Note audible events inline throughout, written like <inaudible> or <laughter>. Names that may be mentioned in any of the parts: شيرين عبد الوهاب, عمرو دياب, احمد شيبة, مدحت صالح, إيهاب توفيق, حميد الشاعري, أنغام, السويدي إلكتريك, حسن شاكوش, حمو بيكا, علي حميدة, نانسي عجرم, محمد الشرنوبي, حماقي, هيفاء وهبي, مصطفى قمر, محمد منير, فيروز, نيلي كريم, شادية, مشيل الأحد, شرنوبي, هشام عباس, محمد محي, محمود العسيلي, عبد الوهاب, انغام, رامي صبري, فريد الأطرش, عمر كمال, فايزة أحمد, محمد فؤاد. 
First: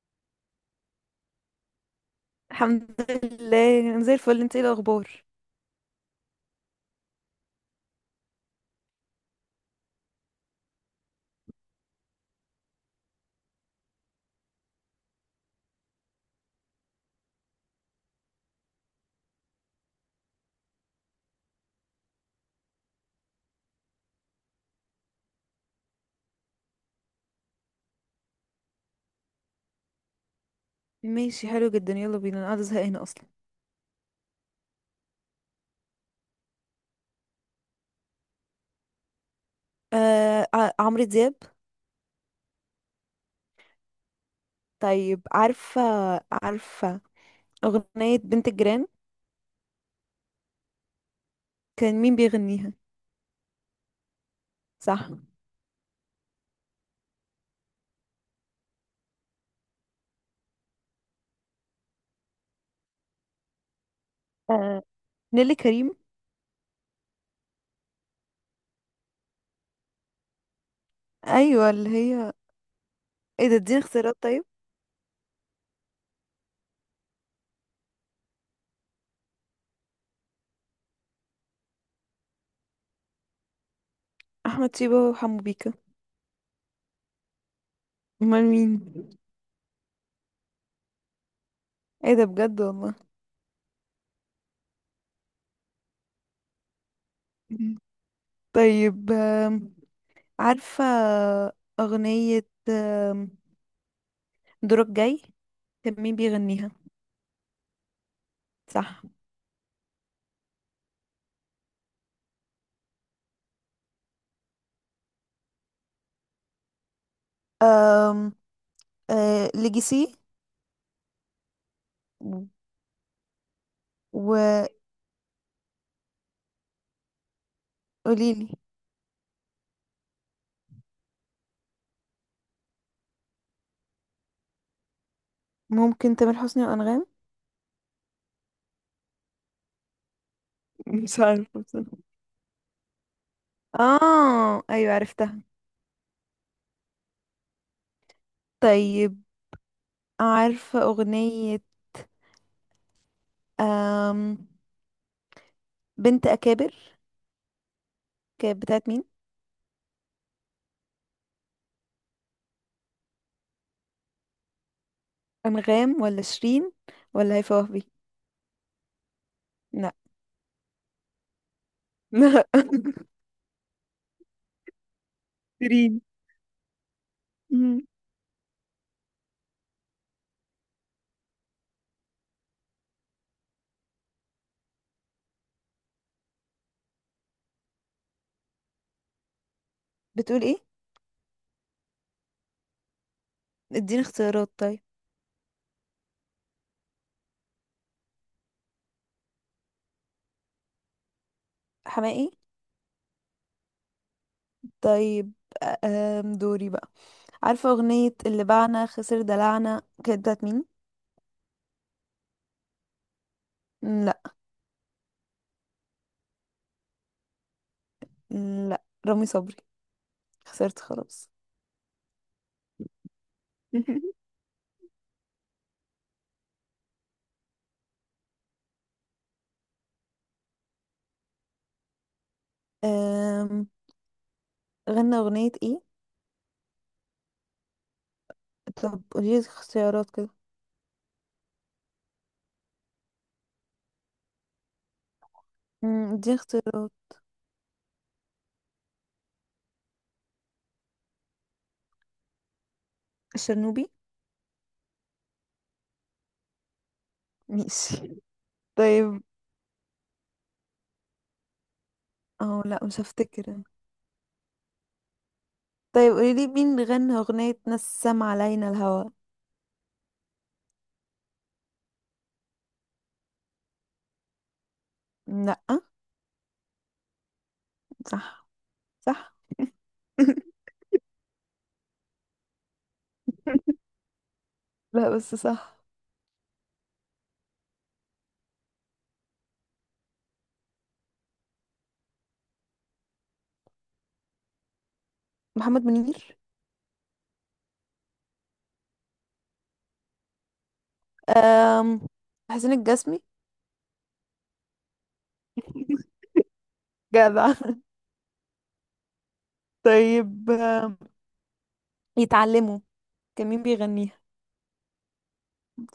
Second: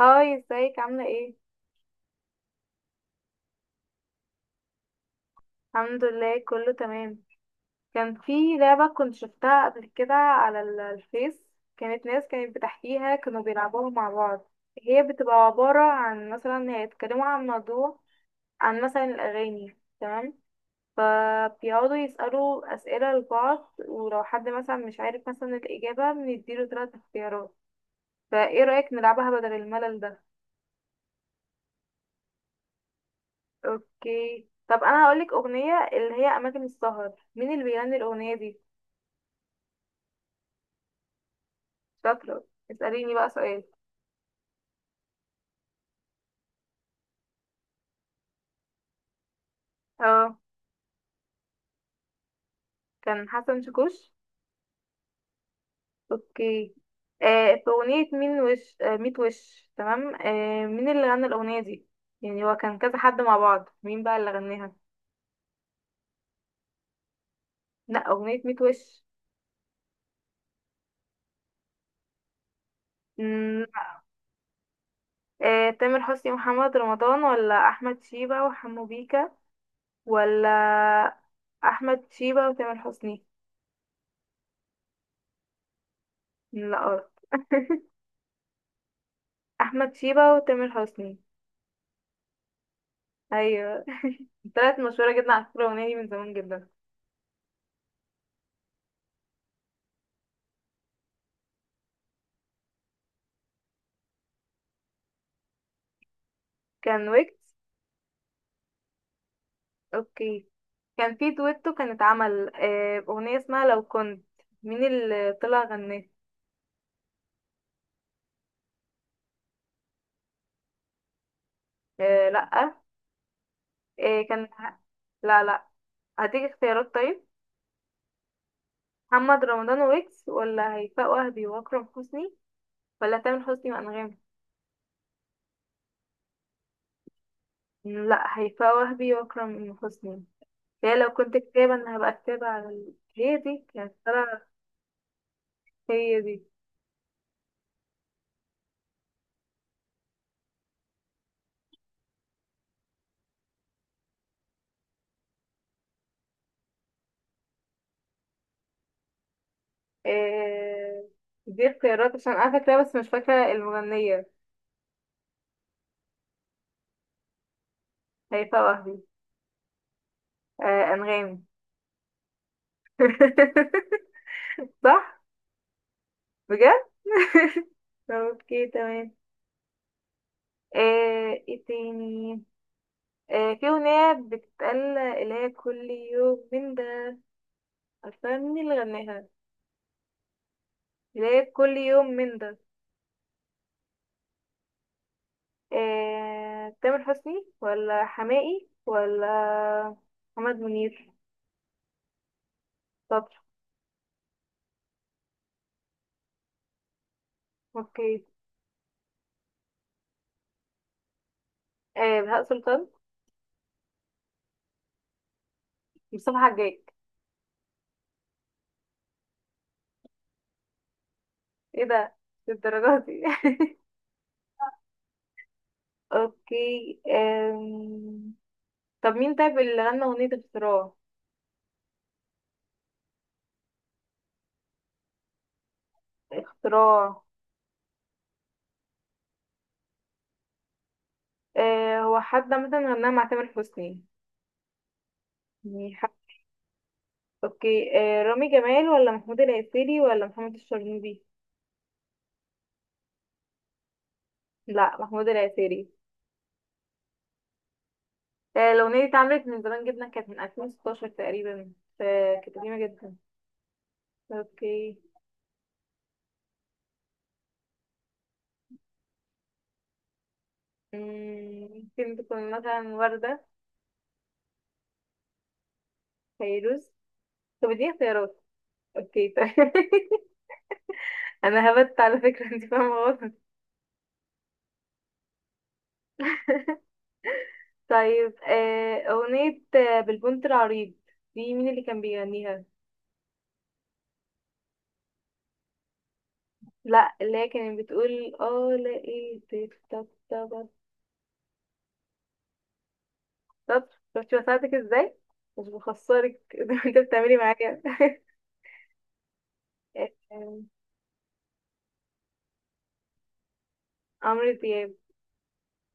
هاي، ازيك؟ عاملة ايه؟ الحمد لله، انا زي الفل. انت ايه الاخبار؟ الحمد لله كله تمام. كان في لعبة كنت شفتها قبل كده على الفيس. كانت ناس كانت بتحكيها، كانوا بيلعبوها مع بعض. هي بتبقى عبارة عن مثلا هيتكلموا عن موضوع، عن مثلا الأغاني، تمام؟ فبيقعدوا يسألوا أسئلة لبعض، ولو حد مثلا مش عارف مثلا الإجابة بنديله تلات اختيارات. فايه رأيك نلعبها بدل الملل ده؟ ماشي، حلو جدا، يلا بينا، انا قاعده زهقانه اصلا. اوكي، طب انا هقولك أغنية اللي هي أماكن السهر، مين اللي بيغني الأغنية دي؟ آه، عمرو دياب. شاطرة. اسأليني بقى سؤال. طيب، عارفه اغنيه بنت الجيران، اه، كان مين بيغنيها؟ كان حسن شاكوش. صح. اوكي. في أغنية مين وش، ميت وش، تمام، مين اللي غنى الأغنية دي؟ يعني هو كان كذا حد مع بعض، مين بقى اللي غناها؟ آه، نيلي كريم. لا، أغنية ميت وش. ايوه اللي هي. ايه ده؟ مم، اديني اختيارات طيب. آه، تامر حسني ومحمد رمضان، ولا أحمد شيبة وحمو بيكا، ولا أحمد شيبة وتامر حسني؟ احمد شيبة وحمو بيكا. لا، غلط <laughs> امال مين؟ أحمد شيبة وتامر حسني. ايه ده؟ بجد والله. أيوة. طلعت مشهورة جدا على فكرة الأغنية دي، من زمان جدا. مم. طيب، عارفه اغنيه دورك جاي، كان مين بيغنيها؟ كان ويجز. صح. اوكي. كان في دويتو كان اتعمل اغنية اسمها لو كنت، مين اللي طلع غناه؟ آه، ليجاسي. لأ. كان. لا لا. هديك اختيارات طيب. وقوليلي. محمد رمضان ويكس، ولا هيفاء وهبي واكرم حسني، ولا تامر حسني وانغام؟ ممكن تامر حسني وأنغام. لا، هيفاء وهبي واكرم حسني. هي لو مش كنت عارفة كتابة بصراحة. انا هبقى كتابة على هي دي كانت طالعة. اه، ايوه عرفتها. هي دي. طيب، عارفة أغنية، أم بنت أكابر، كانت بتاعت مين؟ آه، دي اختيارات عشان انا فاكرة بس مش فاكرة المغنية. أنغام ولا شيرين؟ ولا هيفاء وهبي؟ هيفاء وهبي. لا. انغام. <laughs> لا. <laughs> صح. شيرين. بجد مم. <laughs> اوكي تمام. ايه تاني؟ في اغنية بتتقال اللي هي كل يوم من ده، عارفة مين اللي غناها؟ بتقول ايه؟ اللي هي كل يوم من ده. اديني اختيارات طيب. تامر حسني ولا حماقي ولا محمد منير؟ حماقي. شاطر. طيب، دوري بقى. عارفة أغنية اوكي اللي باعنا خسر دلعنا، كانت بتاعت مين؟ آه، بهاء سلطان لا. مصطفى حجاج لا، رامي صبري. خسرت خلاص. ايه ده للدرجة دي <laughs> <laughs> اوكي. طب مين طيب اللي غنى اغنية اختراع؟ أم... غنى أغنية ايه؟ اختراع. طب قولي اختيارات كده. هو حد مثلا غناها مع تامر حسني، يعني حد. دي اختيارات. اوكي، آه، رامي جمال ولا محمود العسيلي ولا محمد الشرنوبي؟ شرنوبي. لا، محمود العسيلي. ماشي. آه، <laughs> الأغنية دي طيب، اتعملت من زمان جدا، كانت من 2016 تقريبا، فكانت اه قديمة لا مش جدا. هفتكر. اوكي. طيب قولي لي مين غنى أغنية نسم علينا الهوى؟ مم، ممكن تكون مثلا وردة. لا. فيروز. طب دي اختيارات. صح. اوكي صح. طيب <laughs> <laughs> انا هبت على فكرة، انت فاهمة غلط. لا بس صح. طيب، أغنية بالبنت العريض، دي مين اللي كان بيغنيها؟ محمد منير. لا، اللي هي كانت بتقول اه لقيتك، طب طب أم... حسين الجسمي. طب. شفتي بساعدك ازاي؟ مش بخسرك <laughs> زي ما انت بتعملي جدع. معايا. <laughs> طيب، <laughs> يتعلموا، كان مين بيغنيها؟ عمرو دياب.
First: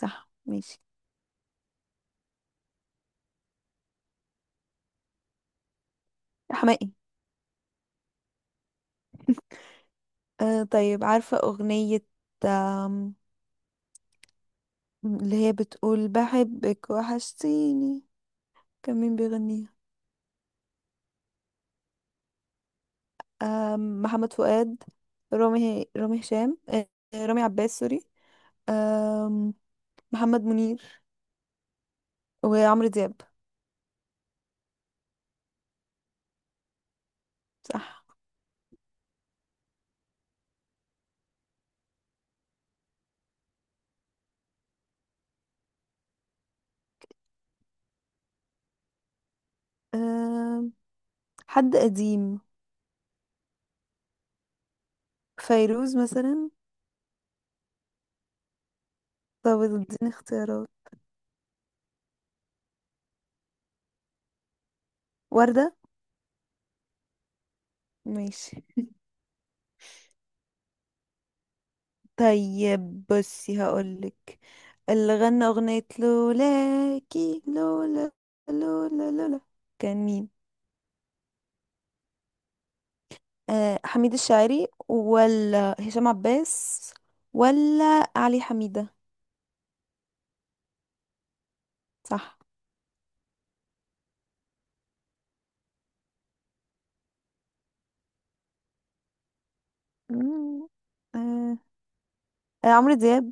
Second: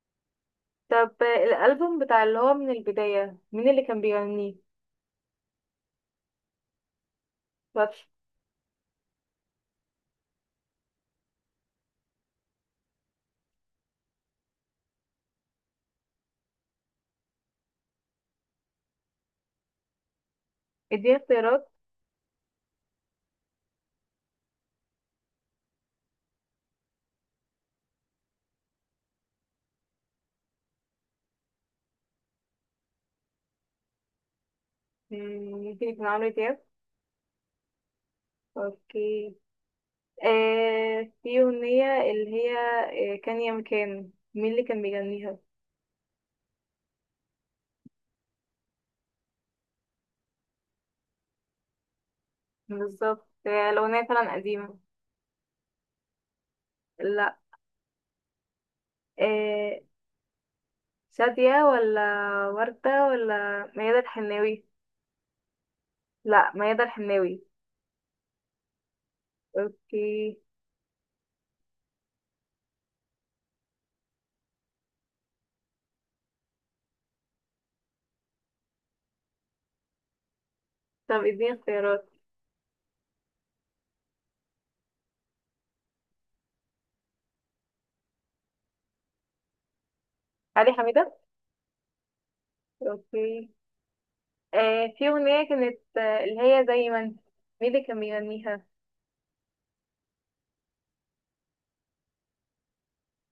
صح، ماشي. طب الألبوم بتاع اللي هو من البداية، مين اللي كان بيغنيه؟ حماقي. بس. طيب، عارفة أغنية آم، اللي هي بتقول بحبك وحشتيني، كان مين بيغنيها؟ اديني اختيارات. محمد فؤاد، رامي هشام، رامي عباس سوري، آم، محمد منير، وعمرو دياب. ممكن يكون عمرو دياب. صح. اوكي. في أغنية اللي هي كان يا مكان، مين اللي كان بيغنيها؟ آم، حد قديم. بالظبط، الأغنية فعلا قديمة. فيروز مثلا. لا. طب آه، اديني اختيارات. شادية ولا وردة ولا ميادة الحناوي؟ وردة. لا، ميادة الحناوي. ماشي. اوكي. طيب، بصي هقولك، اللي غنى أغنية لولاكي لولا لولا لولا، كان مين؟ طب اديني اختيارات. آه، حميد الشاعري ولا هشام عباس ولا علي حميدة؟ علي حميدة. صح. اوكي. في اغنية كانت، اللي هي زي ما انت، مين اللي كان بيغنيها؟ مم. آه. عمرو دياب.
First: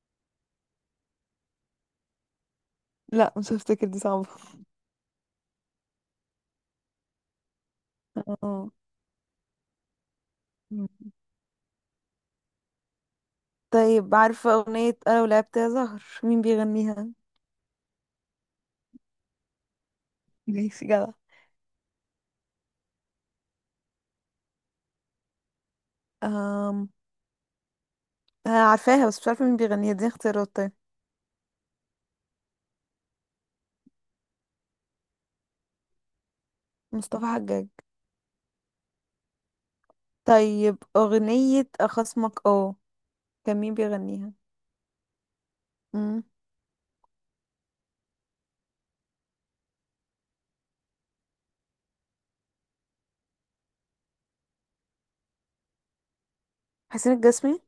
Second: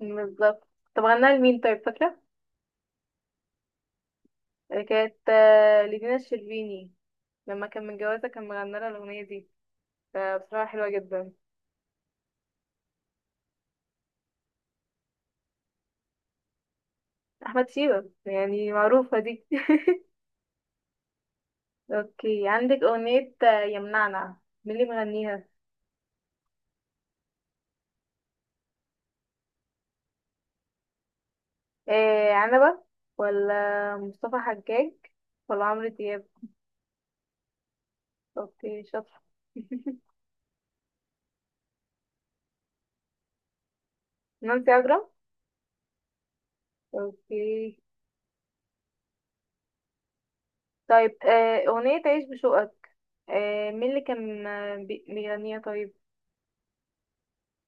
بالظبط. طب غناها لمين طيب، فاكرة؟ لا مش هفتكر، دي صعبة. كانت لدينا الشربيني، لما كان متجوزها كان اه. مغنى لها الأغنية دي، فبصراحة حلوة مم. جدا. طيب، عارفة أغنية أنا ولعبت يا زهر، مين بيغنيها؟ أحمد شيبة، يعني معروفة دي <laughs> ماشي، جدع. اوكي، عندك أغنية يمنعنا، مين اللي مغنيها؟ أم... آه، عارفاها بس مش عارفة مين بيغنيها. دي اختيارات طيب. إيه عنبة، ولا مصطفى حجاج، ولا عمرو دياب؟ مصطفى حجاج. اوكي شاطر <laughs> طيب، أغنية أخصمك، كان مين بيغنيها؟ نانسي عجرم. مم. اوكي. طيب أغنية عيش بشوقك، مين اللي كان بيغنيها طيب؟ حسين الجسمي.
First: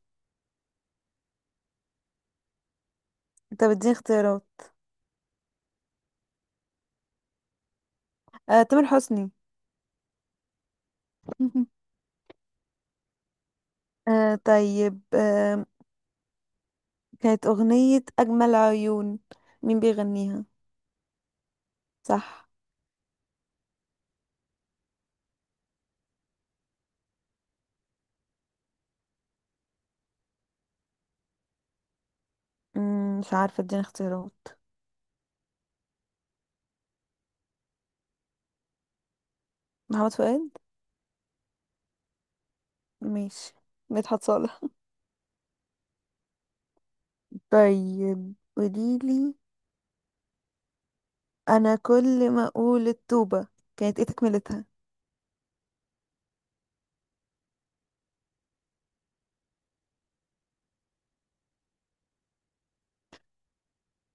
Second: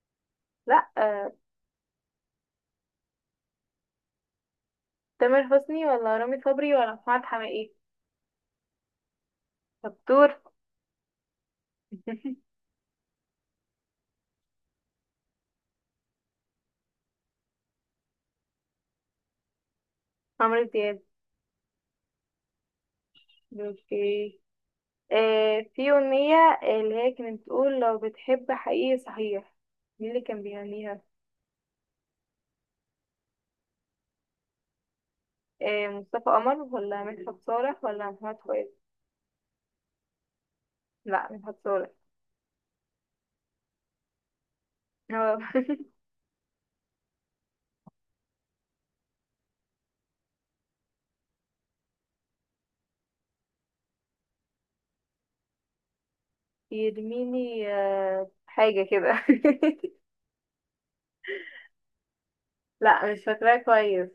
لا. انت بتديني اختيارات؟ تامر حسني، ولا رامي صبري، ولا محمد حماقي؟ تامر حسني. شطور <laughs> <laughs> طيب، كانت أغنية أجمل عيون، مين بيغنيها؟ عمرو دياب. صح. اوكي. في أغنية اللي هي كانت بتقول لو بتحب حقيقي صحيح، مين اللي كان بيغنيها؟ مش عارفة، اديني اختيارات. إيه، مصطفى قمر ولا مدحت صالح ولا محمد فؤاد؟ محمد فؤاد. لا، مدحت صالح. ماشي، مدحت صالح. هو. طيب قوليلي، أنا كل ما أقول التوبة كانت ايه تكملتها؟ <laughs> يرميني حاجة كده <laughs> لا مش فاكراه كويس.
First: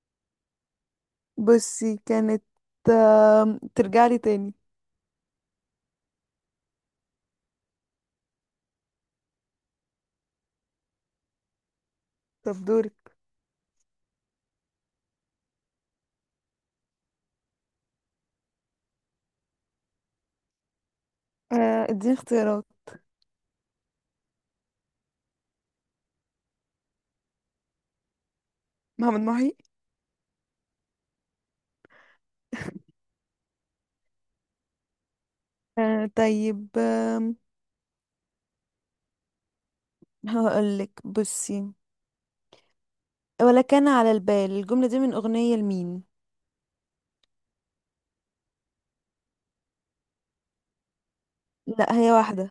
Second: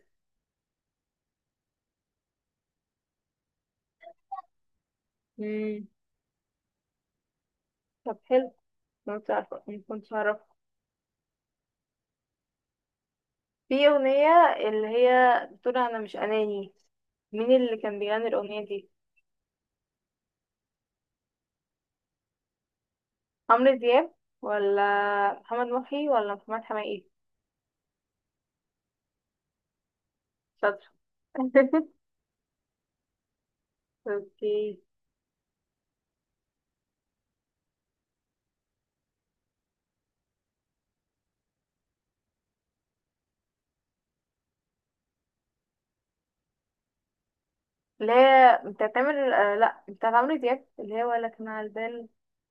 بصي كانت ترجعلي تاني. مم. طب حلو، ما كنتش عارفة، ما كنتش أعرفه. طب دورك. في أغنية اللي هي بتقول أنا مش أناني، مين اللي كان بيغني الأغنية دي؟ اديني اختيارات. عمرو دياب، ولا محمد محي، ولا محمد حماقي؟ محمد محي. شاطر <laughs> اوكي. طيب، هقولك بصي. ولا كان على البال، الجملة دي من أغنية لمين؟ اللي هي بتاعت عمرو، لا بتاعت عمرو دياب، اللي هي ولا كان على لا، البال. هي واحدة.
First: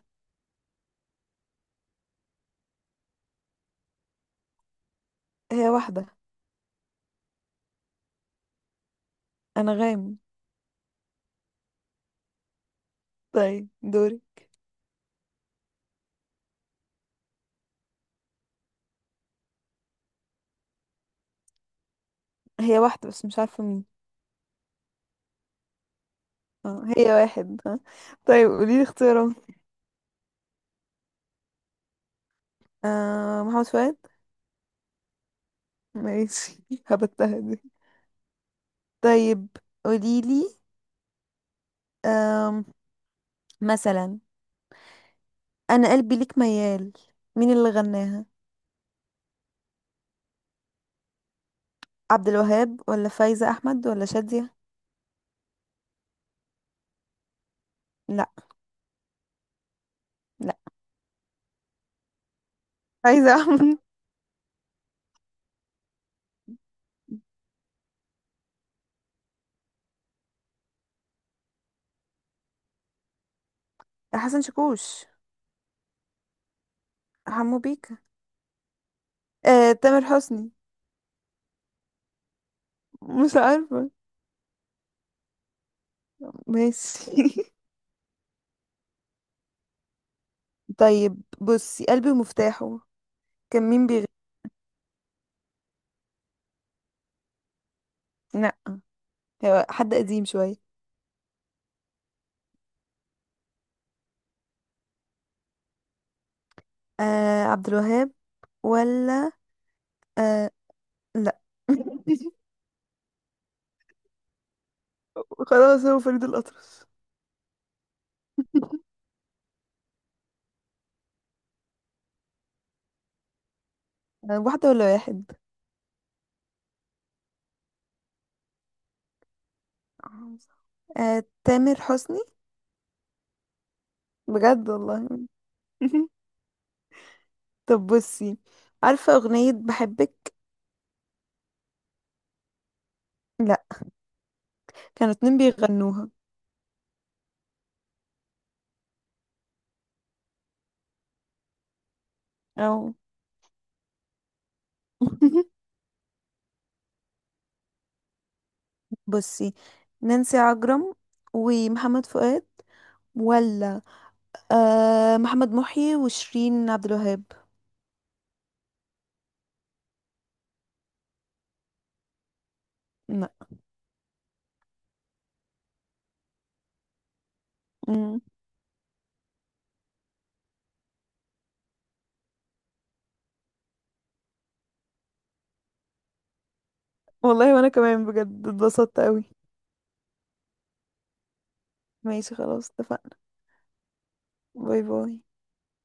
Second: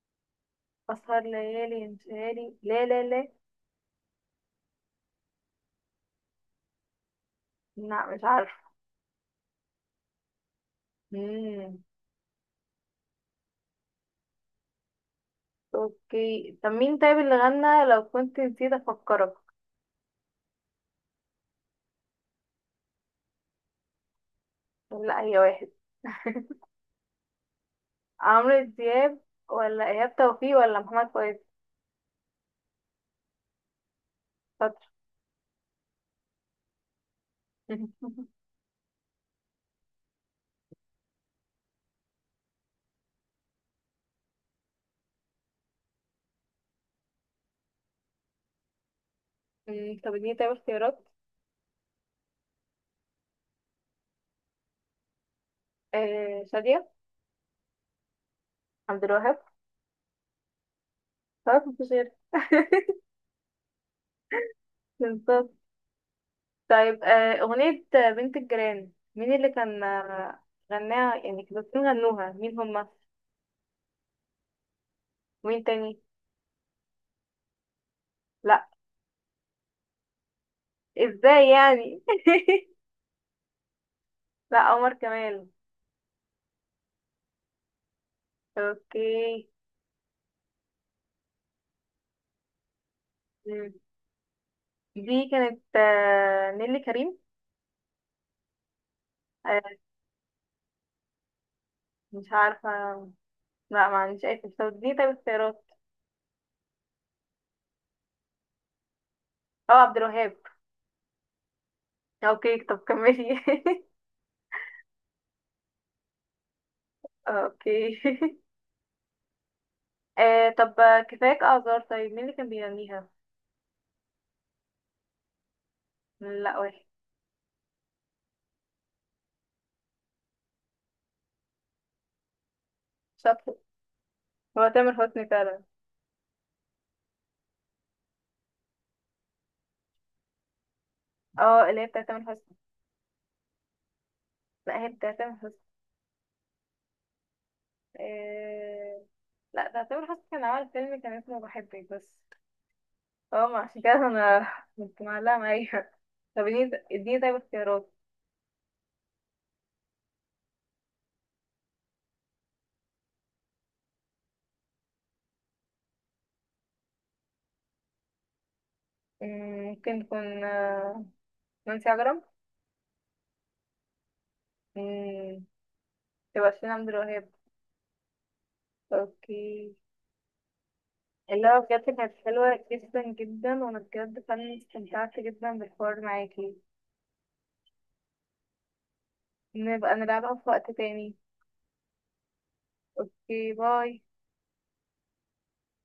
أسهر ليالي انتهالي، لا لا لا. هي واحدة. لا مش عارفة. أنغام. مم. طيب دوري. اوكي. طب مين طيب اللي غنى لو كنت نسيت أفكرك؟ هي واحدة بس مش عارفة مين. لا، هي واحد. اه، هي واحد، ها. طيب عمرو قوليلي دياب، اختيارات. ولا إيهاب توفيق، ولا محمد فؤاد؟ محمد فؤاد. شاطر ماشي. <laughs> هبتها دي. <laughs> طيب قوليلي آم، مثلا أنا قلبي ليك ميال، مين اللي غناها؟ طب اديني طيب اختيارات. عبد الوهاب ولا فايزة أحمد ولا شادية؟ آه، شادية. لا. عبد الوهاب. لا. خلاص مفيش غير <laughs> عايزة <laughs> أعمل. بالظبط. طيب، أغنية بنت الجيران، مين اللي كان غناها؟ يعني كانوا الاتنين غنوها، مين هما؟ حسن شاكوش. ومين تاني؟ حمو بيكا. لا. تامر حسني. ازاي يعني؟ <laughs> مش عارفة. لا، عمر كمال. ماشي. اوكي. <laughs> طيب بصي، قلبي ومفتاحه، كان مم. مين بيغني؟ دي كانت نيلي كريم. لا. آه، هو حد قديم شوية. مش عارفة. لا ما عنديش اي فكرة، دي طيب اختيارات. عبد الوهاب، ولا. اه، عبد الوهاب. آه، لا. <laughs> اوكي طب كملي. خلاص، هو فريد الأطرش. <laughs> اوكي <laughs> طب، كفاية اعذار. طيب مين اللي كان بيغنيها؟ واحدة ولا واحد؟ لا، واحد. تامر حسني. شاطر. هو بجد تامر والله. حسني فعلا. <laughs> طب بصي، عارفة أغنية بحبك. اه، اللي هي بتاعت تامر حسني. لا. لا هي كانوا بتاعت تامر اتنين حسني. بيغنوها. آه، لا، ده تامر حسني كان عمل فيلم كان اسمه بحبك بس. أو. اه ما عشان كده انا كنت معلقة <laughs> معايا. طب اديني طيب اختيارات. بصي، نانسي عجرم ومحمد فؤاد، ولا محمد محي وشيرين عبد الوهاب؟ مم، ممكن تكون نانسي عجرم. لا. مم، تبقى شيرين عبد الوهاب. مم. اوكي. اللي هو بجد كانت حلوة جدا جدا، وانا بجد فعلا استمتعت جدا بالحوار معاكي. والله، وانا كمان بجد اتبسطت قوي. نبقى نلعبها في وقت تاني. ماشي، خلاص اتفقنا. اوكي، باي. باي باي.